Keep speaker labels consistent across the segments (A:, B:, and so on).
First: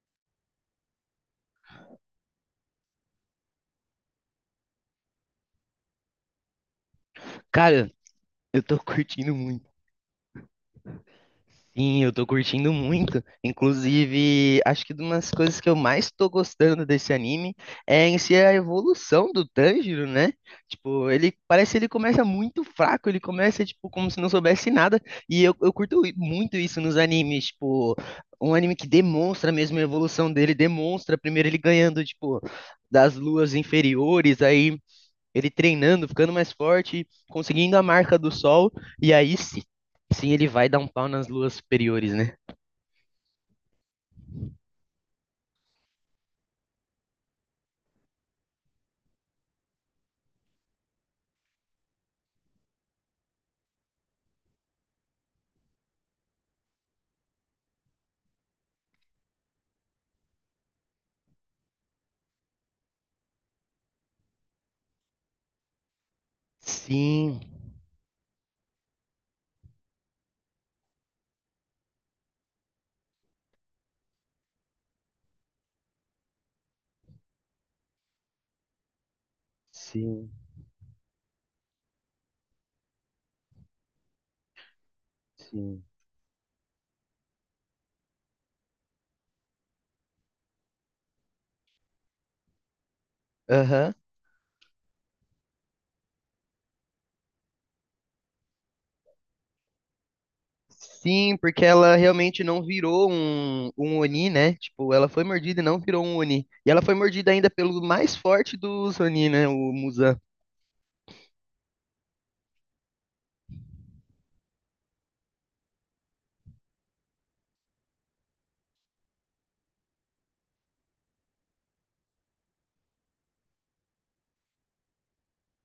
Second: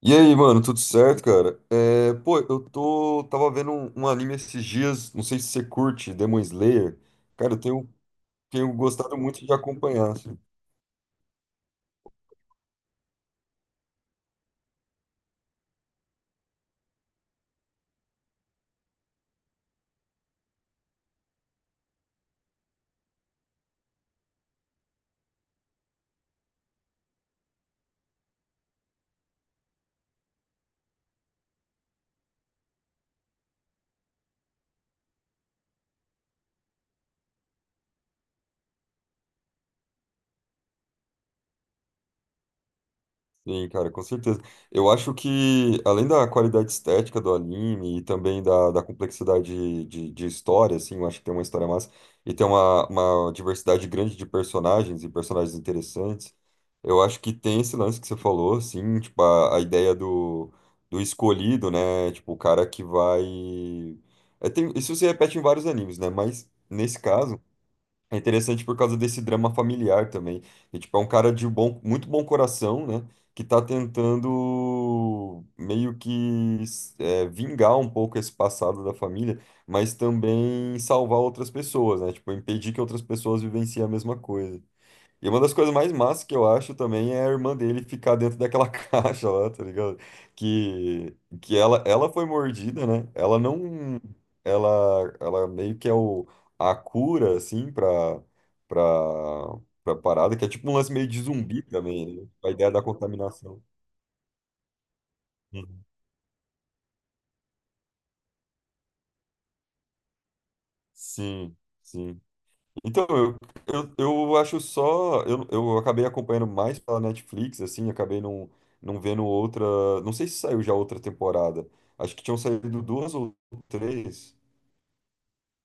A: E aí, mano, tudo certo, cara? Tava vendo um anime esses dias, não sei se você curte, Demon Slayer. Cara,
B: Cara, eu
A: tenho
B: tô
A: gostado
B: curtindo
A: muito de
B: muito.
A: acompanhar assim.
B: Sim, eu tô curtindo muito. Inclusive, acho que uma das coisas que eu mais tô gostando desse anime é em si a evolução do Tanjiro, né? Tipo, ele parece que ele começa muito fraco, ele começa, tipo, como se não soubesse nada. E eu curto muito isso nos animes, tipo, um anime que demonstra mesmo a evolução dele, demonstra primeiro ele ganhando, tipo, das luas inferiores, aí ele treinando, ficando mais forte, conseguindo a marca do sol, e aí sim, sim ele vai dar um pau nas luas superiores, né?
A: Sim, cara, com certeza. Eu acho que, além da qualidade estética do anime e também da complexidade de história, assim, eu acho que tem uma história massa e tem uma diversidade grande de personagens e personagens interessantes. Eu acho que tem esse lance que você falou, assim, tipo, a ideia do, do escolhido, né? Tipo, o cara que vai. É, tem, isso se repete em vários animes, né? Mas, nesse
B: Sim,
A: caso. É interessante por causa desse drama familiar também. E, tipo, é um cara de muito bom coração, né? Que tá tentando meio que vingar um pouco esse passado da família, mas
B: sim,
A: também salvar outras pessoas, né? Tipo, impedir que outras pessoas vivenciem a mesma coisa. E uma das coisas
B: sim.
A: mais massas que eu acho também é a irmã dele ficar dentro daquela caixa lá, tá ligado? Que, que ela foi mordida, né? Ela
B: Aham.
A: não. Ela, ela meio que é o, a cura, assim, pra, pra parada, que é tipo um lance meio de
B: Sim,
A: zumbi
B: porque ela
A: também, né?
B: realmente
A: A
B: não
A: ideia da
B: virou
A: contaminação.
B: um Oni, né? Tipo, ela foi mordida e não
A: Uhum.
B: virou um Oni. E ela foi mordida ainda pelo mais forte dos Oni, né? O Muzan.
A: Sim, sim. Então, eu acho só. Eu acabei acompanhando mais pela Netflix, assim, acabei não vendo outra. Não sei se saiu já outra temporada. Acho que tinham saído duas ou três.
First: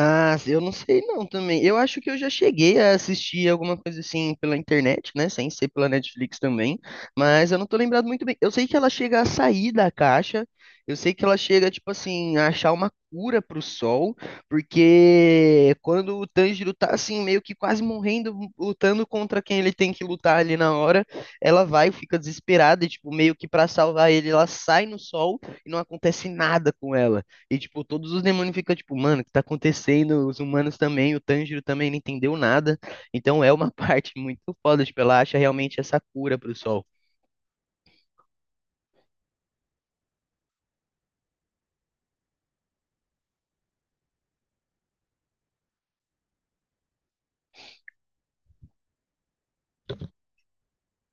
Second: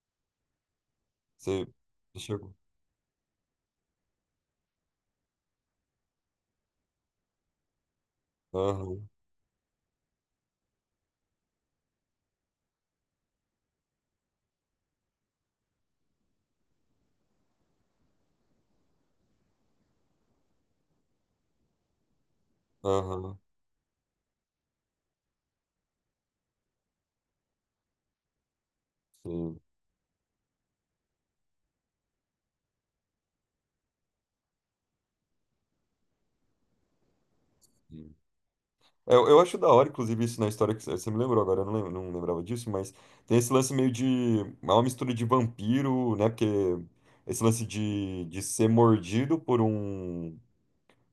B: Ah, eu não sei não também.
A: Você
B: Eu acho que eu já
A: chegou.
B: cheguei a assistir alguma coisa assim pela internet, né? Sem ser pela Netflix também. Mas eu não tô lembrado muito bem. Eu sei que ela
A: Aham,
B: chega a sair da caixa. Eu sei que ela chega, tipo assim, a achar uma cura pro sol. Porque quando o Tanjiro tá assim, meio que quase morrendo, lutando contra quem ele tem que lutar ali na hora, ela vai, fica desesperada e, tipo, meio
A: aham,
B: que pra salvar ele, ela sai no sol e não acontece nada com ela. E, tipo, todos os demônios ficam, tipo, mano, o que tá
A: sim,
B: acontecendo? Os humanos também, o Tanjiro também não entendeu nada. Então é uma parte muito foda, tipo, ela acha realmente essa cura pro sol.
A: sim. É, eu acho da hora, inclusive, isso na história que você me lembrou agora, eu não, não lembrava disso, mas tem esse lance meio de. É uma mistura de vampiro, né? Porque esse lance de ser mordido por um.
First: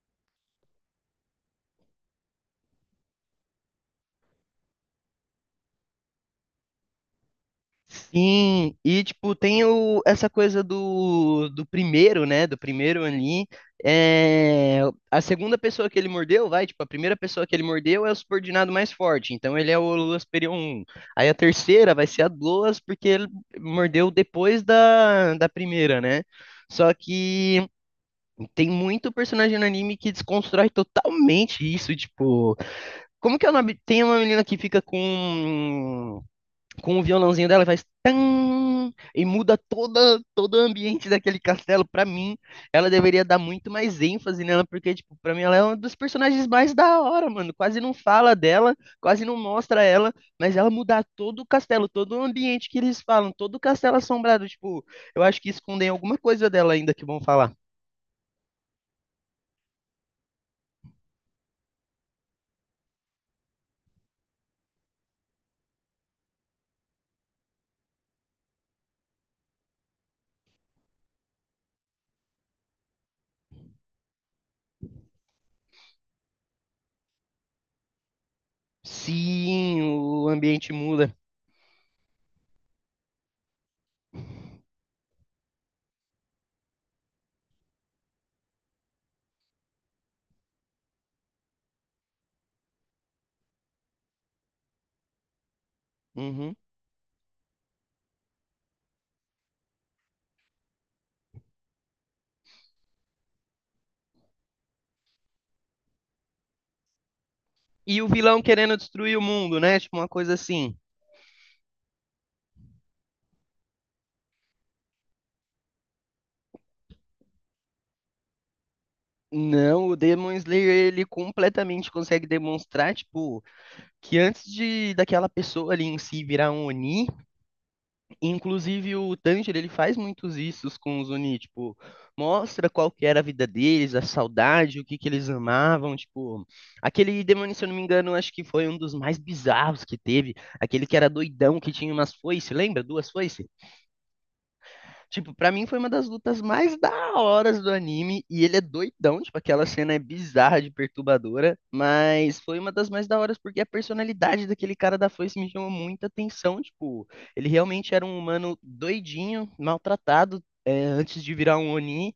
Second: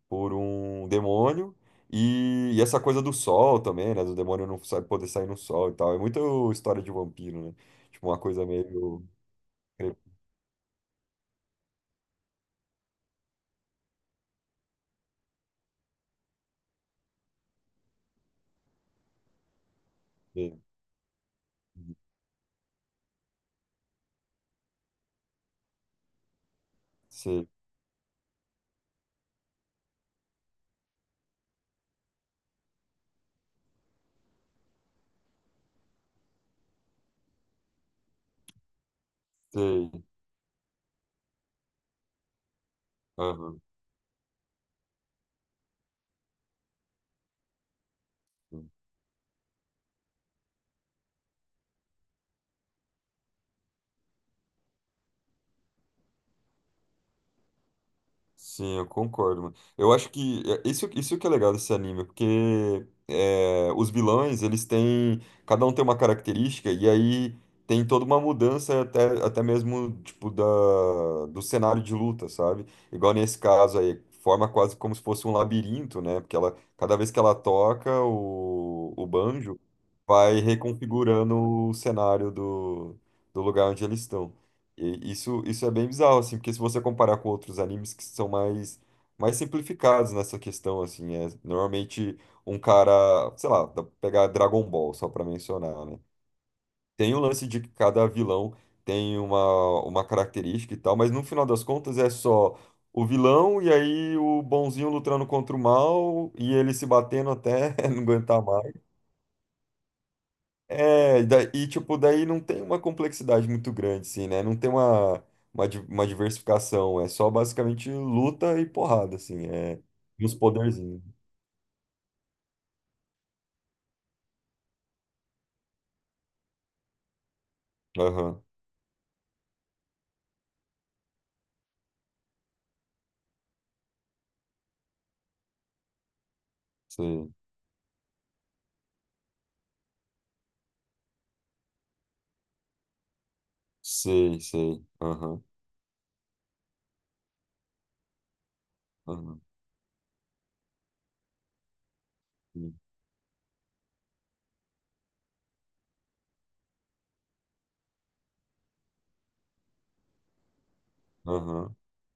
A: Por um demônio. E essa coisa do sol também, né? Do demônio não sabe poder sair no sol e tal. É muito história de vampiro, né? Tipo, uma coisa
B: Sim, e,
A: meio.
B: tipo, tem o, essa coisa do primeiro, né? Do primeiro ali. É, a segunda pessoa que ele mordeu, vai, tipo, a primeira pessoa que ele mordeu é o subordinado mais forte. Então ele é o Loas Perion
A: Sei,
B: 1. Aí a terceira vai ser a Loas, porque ele mordeu depois da primeira, né? Só que tem muito personagem no anime que desconstrói totalmente isso, tipo, como que é o nome? Tem uma menina que fica com o violãozinho dela e faz tan e muda
A: sei.
B: toda todo o ambiente daquele castelo pra mim. Ela deveria dar
A: Aham.
B: muito mais ênfase nela, porque tipo, pra mim ela é uma dos personagens mais da hora, mano. Quase não fala dela, quase não mostra ela, mas ela mudar todo o castelo, todo o ambiente que eles falam, todo o castelo assombrado, tipo, eu acho que escondem alguma coisa dela ainda que vão falar.
A: Sim, eu concordo, mano. Eu acho que é, isso que é legal desse anime, porque é, os vilões, eles têm. Cada um tem uma característica, e aí tem toda uma mudança até mesmo, tipo, da, do cenário de luta, sabe? Igual nesse caso aí, forma quase como se fosse um labirinto, né? Porque ela, cada vez que ela toca o banjo,
B: Sim, o
A: vai
B: ambiente muda.
A: reconfigurando o cenário do, do lugar onde eles estão. E isso é bem bizarro, assim, porque se você comparar com outros animes que são mais simplificados nessa questão, assim, é normalmente um cara, sei lá, dá pra pegar Dragon Ball, só pra mencionar, né?
B: Uhum.
A: Tem o lance de que cada vilão tem uma característica e tal, mas no final das contas é só o vilão e aí o bonzinho lutando contra o mal e ele se batendo até
B: E
A: não
B: o
A: aguentar
B: vilão
A: mais.
B: querendo destruir o mundo, né? Tipo, uma coisa assim.
A: É, e, tipo, daí não tem uma complexidade muito grande, assim, né? Não tem uma, uma diversificação, é só basicamente luta e porrada, assim, é
B: Não, o
A: e
B: Demon
A: os
B: Slayer,
A: poderzinhos.
B: ele completamente consegue demonstrar, tipo, que antes de daquela pessoa ali em si virar um Oni,
A: Aham,
B: inclusive o Tanjiro, ele faz muitos issos com os Oni, tipo, mostra qual que era a vida deles, a saudade, o que que eles amavam, tipo, aquele
A: sei,
B: demônio, se eu não me engano, acho que foi um dos mais bizarros que teve, aquele que era doidão, que tinha umas foices, lembra? Duas foices?
A: sei, sei,
B: Tipo,
A: aham,
B: pra mim foi uma das lutas mais da horas do anime. E ele é doidão, tipo,
A: aham,
B: aquela cena é bizarra de perturbadora. Mas foi uma
A: sim,
B: das mais da horas porque a personalidade daquele cara da foice me chamou muita atenção. Tipo, ele realmente era um humano doidinho, maltratado. É, antes de virar um
A: aham,
B: Oni,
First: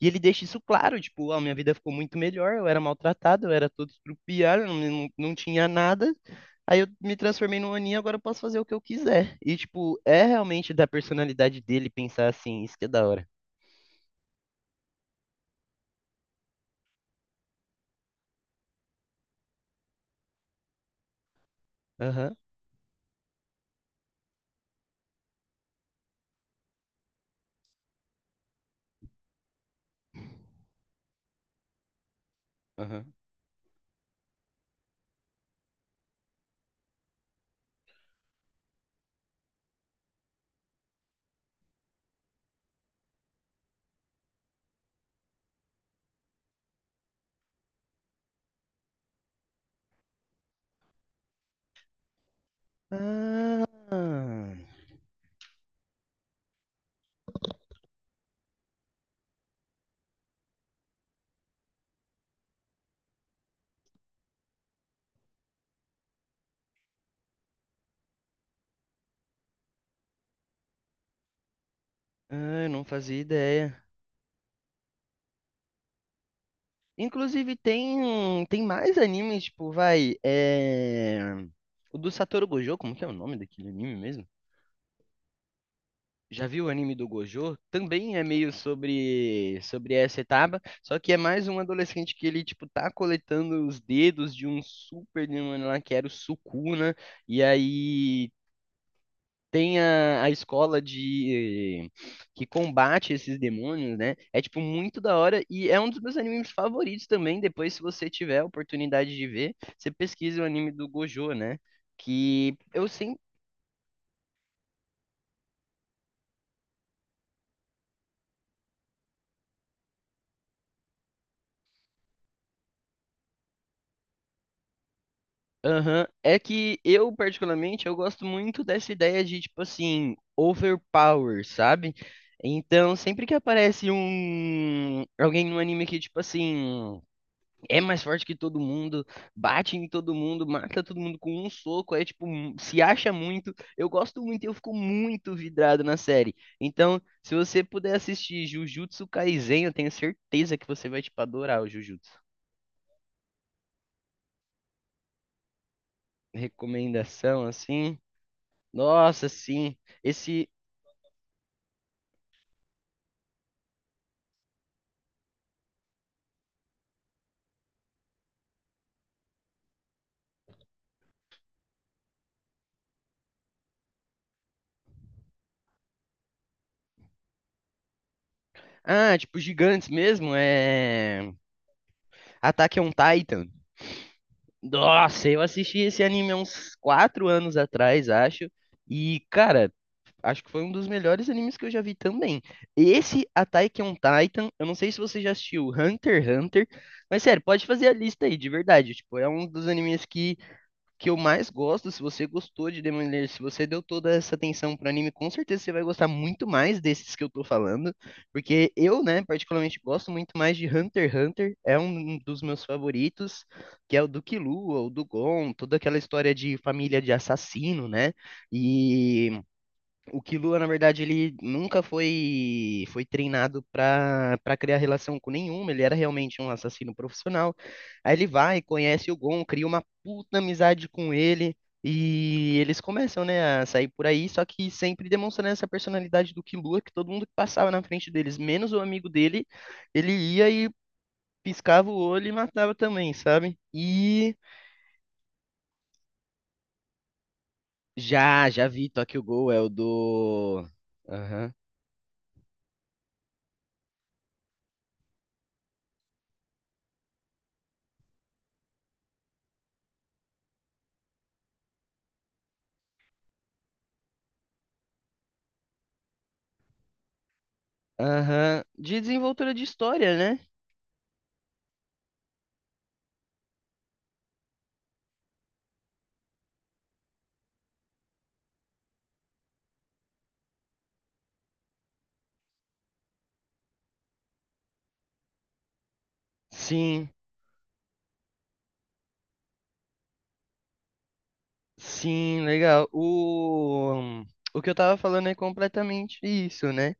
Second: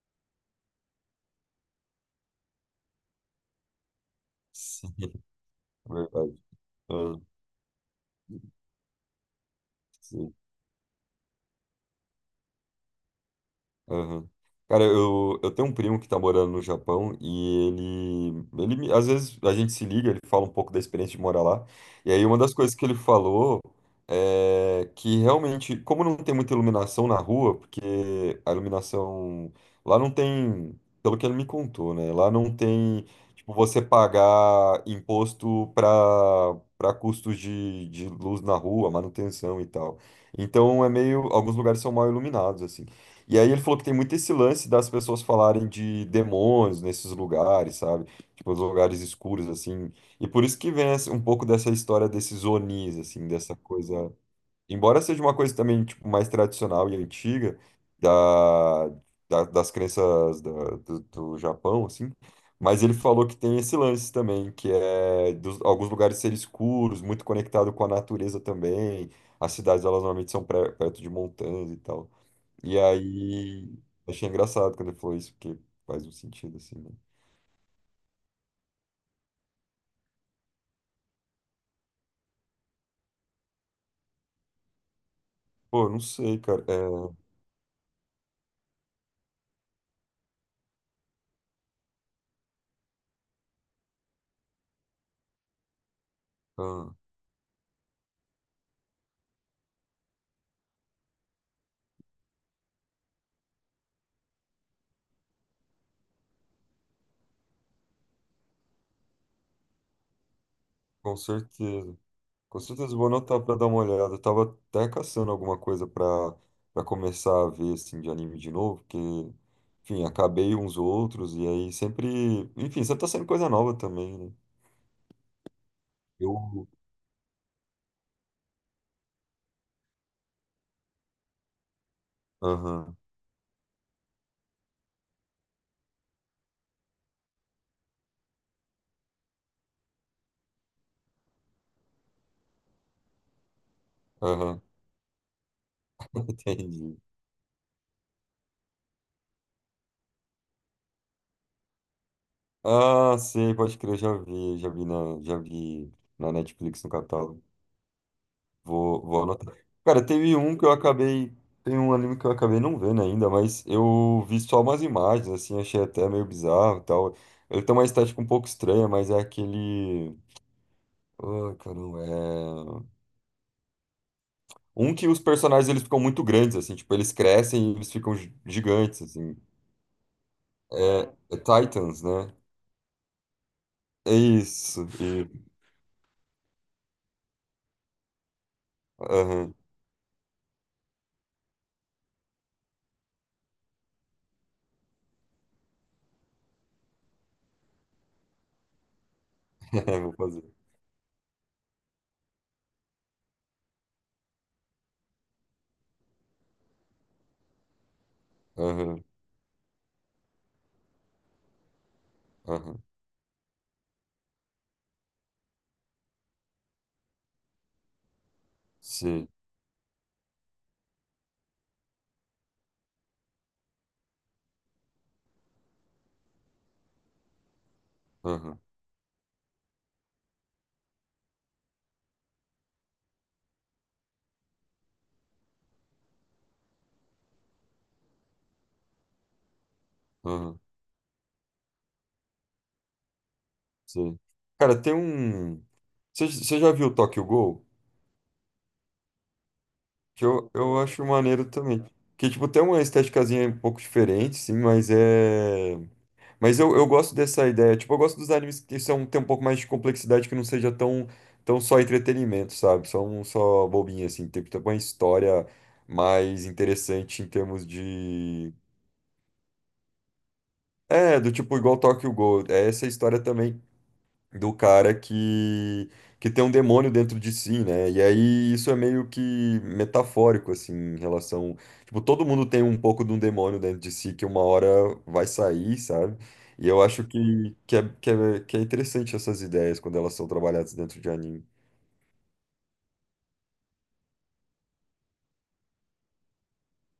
B: e ele deixa isso claro, tipo, a minha vida ficou muito melhor, eu era maltratado, eu era todo estrupiado, não,
A: sim,
B: não, não tinha nada.
A: verdade.
B: Aí eu me
A: Aham,
B: transformei num aninho, agora eu posso fazer o que eu quiser. E, tipo, é
A: sim.
B: realmente da personalidade dele pensar assim, isso que é da hora.
A: Aham. Cara, eu tenho um primo que tá morando no Japão e ele às vezes a gente se liga, ele fala um pouco da experiência de morar lá. E aí
B: Aham,
A: uma das coisas que ele falou é que realmente, como não tem muita iluminação na rua, porque a iluminação lá não tem, pelo que ele me contou, né? Lá não tem,
B: aham.
A: tipo, você pagar imposto para custos de luz na rua, manutenção e tal. Então é meio, alguns lugares são mal iluminados assim. E aí ele falou que tem muito esse lance das pessoas falarem de demônios nesses lugares, sabe? Tipo, os lugares escuros, assim. E por isso que vem um pouco dessa história desses Onis, assim, dessa
B: Ah,
A: coisa. Embora seja uma coisa também, tipo, mais tradicional e antiga da, das crenças do, do Japão, assim. Mas ele falou que tem esse lance também, que é dos, alguns lugares serem escuros, muito conectado com a natureza também. As cidades, elas normalmente são perto de montanhas e tal.
B: ah, eu
A: E
B: não fazia
A: aí,
B: ideia.
A: achei engraçado quando ele falou isso, porque faz um sentido assim, né?
B: Inclusive, tem, tem mais animes, tipo, vai, é... O do Satoru Gojo, como que é o nome daquele anime mesmo?
A: Pô, não sei,
B: Já
A: cara.
B: viu o anime do
A: É,
B: Gojo? Também é meio sobre essa etapa, só que é mais um adolescente que ele tipo tá coletando os dedos de um super demônio lá que era o Sukuna,
A: ah,
B: e aí tem a escola de que combate esses demônios, né? É tipo muito da hora e é um dos meus animes favoritos também. Depois, se você tiver a oportunidade de ver, você pesquisa o anime do
A: com
B: Gojo, né?
A: certeza.
B: Que
A: Com
B: eu
A: certeza vou
B: sempre...
A: anotar pra dar uma olhada. Eu tava até caçando alguma coisa pra, pra começar a ver, assim, de anime de novo, porque, enfim, acabei uns outros, e aí sempre. Enfim, sempre tá saindo coisa nova também, né?
B: Aham. É
A: Eu.
B: que eu, particularmente, eu gosto muito dessa ideia de, tipo assim, overpower, sabe? Então,
A: Aham,
B: sempre que aparece um alguém no anime que, tipo assim, é mais forte que todo mundo, bate em todo mundo, mata todo mundo com um soco, aí, tipo, se acha muito, eu gosto muito, e eu
A: aham,
B: fico muito vidrado na série.
A: entendi.
B: Então, se você puder assistir Jujutsu Kaisen, eu tenho certeza que você vai, tipo, adorar o Jujutsu.
A: Ah, sei, pode crer, já vi na Netflix no catálogo.
B: Recomendação, assim.
A: Vou, vou
B: Nossa,
A: anotar.
B: sim.
A: Cara, teve
B: Esse.
A: um que eu acabei. Tem um anime que eu acabei não vendo ainda, mas eu vi só umas imagens, assim, achei até meio bizarro e tal. Ele tem uma estética um pouco estranha, mas é aquele. Ai, caramba, é. Um que os personagens eles ficam muito grandes, assim, tipo, eles crescem e eles ficam gigantes,
B: Ah,
A: assim.
B: tipo, gigantes mesmo.
A: É,
B: É.
A: é Titans, né?
B: Attack on Titan.
A: É isso.
B: Nossa, eu
A: E...
B: assisti esse anime há uns 4 anos atrás, acho. E,
A: Aham,
B: cara, acho que foi um dos melhores animes que eu já vi também. Esse Attack on Titan, eu não sei se você já assistiu Hunter x Hunter, mas sério, pode fazer a lista aí, de verdade. Tipo, é um dos animes
A: vou
B: que
A: fazer.
B: que eu mais gosto, se você gostou de Demon Slayer, se você deu toda essa atenção pro anime, com certeza você vai gostar muito mais desses que eu tô falando, porque eu,
A: Aham,
B: né, particularmente gosto muito mais de Hunter x Hunter, é um dos meus
A: aham.
B: favoritos, que é o do Killua, o do Gon, toda aquela história de família de assassino, né,
A: Sim.
B: e o Killua, na verdade, ele nunca foi treinado para criar relação com nenhuma, ele era realmente um assassino profissional. Aí ele
A: Aham,
B: vai, conhece o Gon, cria uma puta amizade com ele e eles começam, né, a sair por aí, só que sempre demonstrando essa personalidade do Killua, que todo mundo que passava na frente deles, menos o amigo dele, ele ia
A: aham.
B: e piscava o olho e matava também, sabe?
A: Sim.
B: E
A: Cara, tem um. Você já viu o Tokyo Ghoul?
B: já vi Tokyo Ghoul, é o
A: Que
B: do...
A: eu acho maneiro
B: Aham.
A: também. Que, tipo, tem uma esteticazinha um pouco diferente, sim, mas é. Mas eu gosto dessa ideia. Tipo, eu gosto dos animes que são, tem um pouco mais de complexidade, que não seja tão, tão só entretenimento, sabe? Só um só bobinho, assim. Tem, tem uma história mais interessante em termos de.
B: Aham, de desenvoltura de história, né?
A: É, do tipo, igual Tokyo Ghoul. É essa história também do cara que tem um demônio dentro de si, né? E aí isso é meio que metafórico assim em relação, tipo, todo mundo tem um pouco de um demônio dentro de si que uma hora vai sair, sabe? E eu acho
B: Sim,
A: que que é interessante essas ideias quando elas são trabalhadas dentro de anime.
B: sim, legal. O que eu tava falando é completamente isso, né?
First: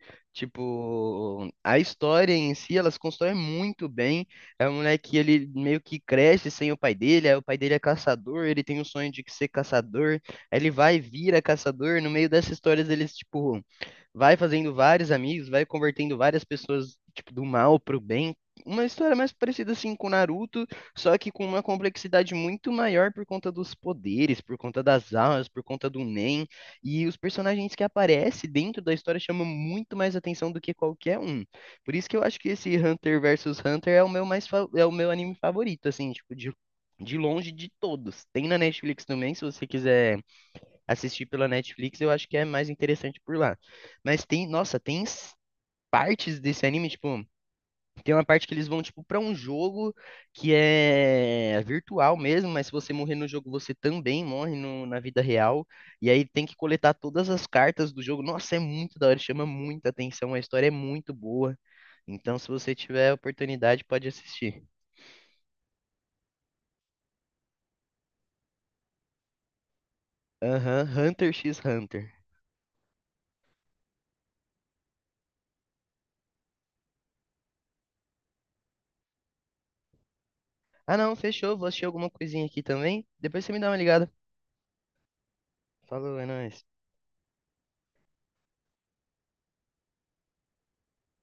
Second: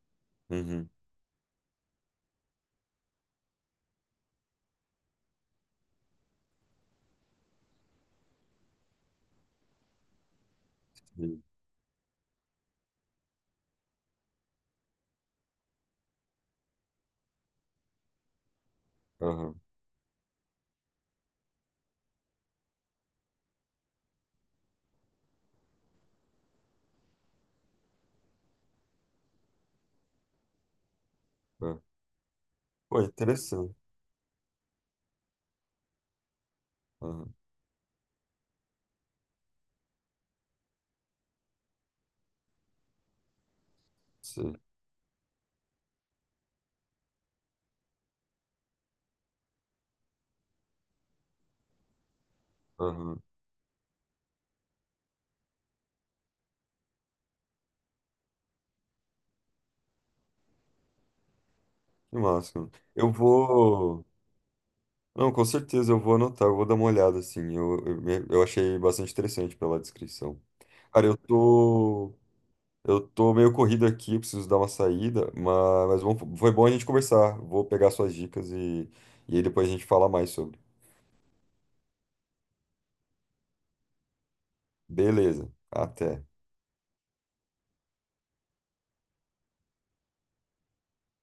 A: Uhum.
B: Tipo, a história em si, elas constroem muito bem. É um moleque, ele meio que cresce sem o pai dele, aí o pai dele é caçador, ele tem o sonho de ser caçador, aí ele vai e vira
A: Sim.
B: caçador. No meio dessas histórias, eles, tipo, vai fazendo vários amigos, vai convertendo várias pessoas, tipo, do mal pro bem. Uma história mais
A: Aham.
B: parecida, assim, com Naruto. Só que com uma complexidade muito maior por conta dos poderes, por conta das almas, por conta do Nen. E os personagens que aparecem dentro da história chamam muito mais atenção do que qualquer um.
A: É.
B: Por isso que eu acho que esse
A: Pô,
B: Hunter versus
A: interessante.
B: Hunter é o meu mais é o meu anime favorito, assim, tipo, de,
A: Aham.
B: longe de todos. Tem na Netflix também, se você quiser assistir pela Netflix, eu acho que é mais interessante por lá. Mas tem,
A: Sim.
B: nossa, tem partes desse anime, tipo. Tem uma parte que eles vão, tipo, pra um jogo que é virtual mesmo, mas se você morrer
A: Aham.
B: no jogo, você também morre na vida real. E aí tem que coletar todas as cartas do jogo. Nossa, é muito da hora, chama muita atenção, a história é muito boa.
A: Que
B: Então, se
A: massa, mano.
B: você tiver
A: Eu
B: a oportunidade,
A: vou.
B: pode assistir.
A: Não, com certeza eu vou anotar, eu vou dar uma olhada, assim. Eu achei bastante interessante pela descrição.
B: Aham,
A: Cara,
B: Hunter x Hunter.
A: eu tô meio corrido aqui, preciso dar uma saída, mas, foi bom a gente conversar. Vou pegar suas dicas e aí depois a gente fala mais sobre.
B: Ah, não, fechou. Vou assistir alguma coisinha aqui também. Depois você me dá uma ligada.
A: Beleza,
B: Falou,
A: até.
B: é nóis.